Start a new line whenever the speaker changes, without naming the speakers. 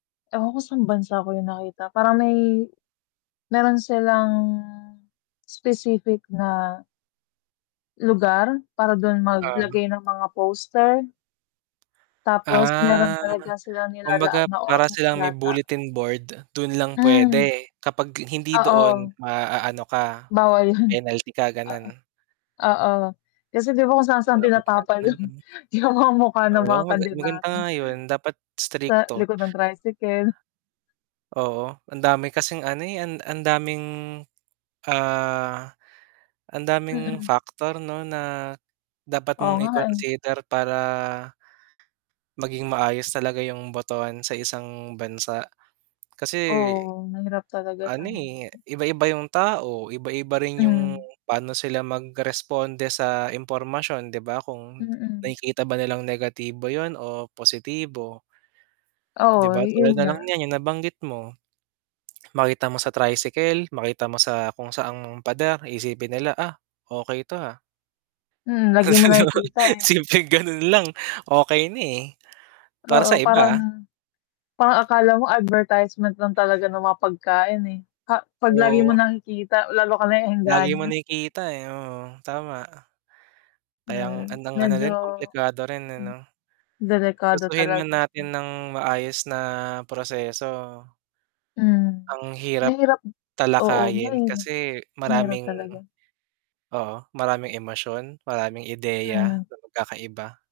Ewan ko san bansa ko yun nakita parang may, meron silang, specific na lugar para dun
Ah.
maglagay ng mga poster. Tapos meron
Ah,
talaga silang nilalaan
kumbaga
na
para
oras
silang may
yata.
bulletin board, dun lang
Hmm.
pwede kapag hindi doon
Oo.
maaano ka,
Bawal yun
penalty ka
oo.
ganun?
Oo kasi 'di ba kung saan-saan
Dapat nga
tinatapal
ganun,
yun,
mm.
yung mga mukha ng mga
Oo, maga maganda
kandidato.
nga yun dapat
Sa
strikto.
likod ng tricycle.
Oo, ang dami kasing ano, eh, ang ang daming ah ang daming
Mm.
factor 'no na dapat
Oo
mong
nga eh.
i-consider para Maging maayos talaga yung botohan sa isang bansa. Kasi,
Oo mahirap talaga
ano,
siyang
eh, iba-iba yung tao, iba-iba rin yung
Hmm.
pano sila magresponde sa impormasyon 'di ba kung
Mm.
nakikita ba nilang negatibo yun o positibo. 'Di
Oo
ba tulad
yun
nalang
nga.
niyan yung nabanggit mo. Makita mo sa tricycle, makita mo sa kung saang pader isipin nila, "Ah, okey 'to, ah?"
Mm, lagi
Kasi
mo
'di ba,
nakikita, eh.
simpleng ganun lang okey na, eh, para
Oo
sa
para
iba ha.
na, parang akala mo advertisement lang talaga ng mga pagkain, eh, pa pag lagi mo
Oo.
nakikita, lalo ka
Lagi mo
naeengganyo.
nakikita, eh, oo tama. Kayang
Mm,
andang ano
medyo,
din komplikado rin, eh,
hmm,
'no?
delikado
Gustuhin man
talaga siya.
natin nang maayos na proseso.
Hmm,
Ang hirap
mahirap, oo,
talakayin
mahirap,
kasi
mahirap
maraming
talaga.
oo maraming emosyon, maraming ideya
Hmm.
na magkakaiba.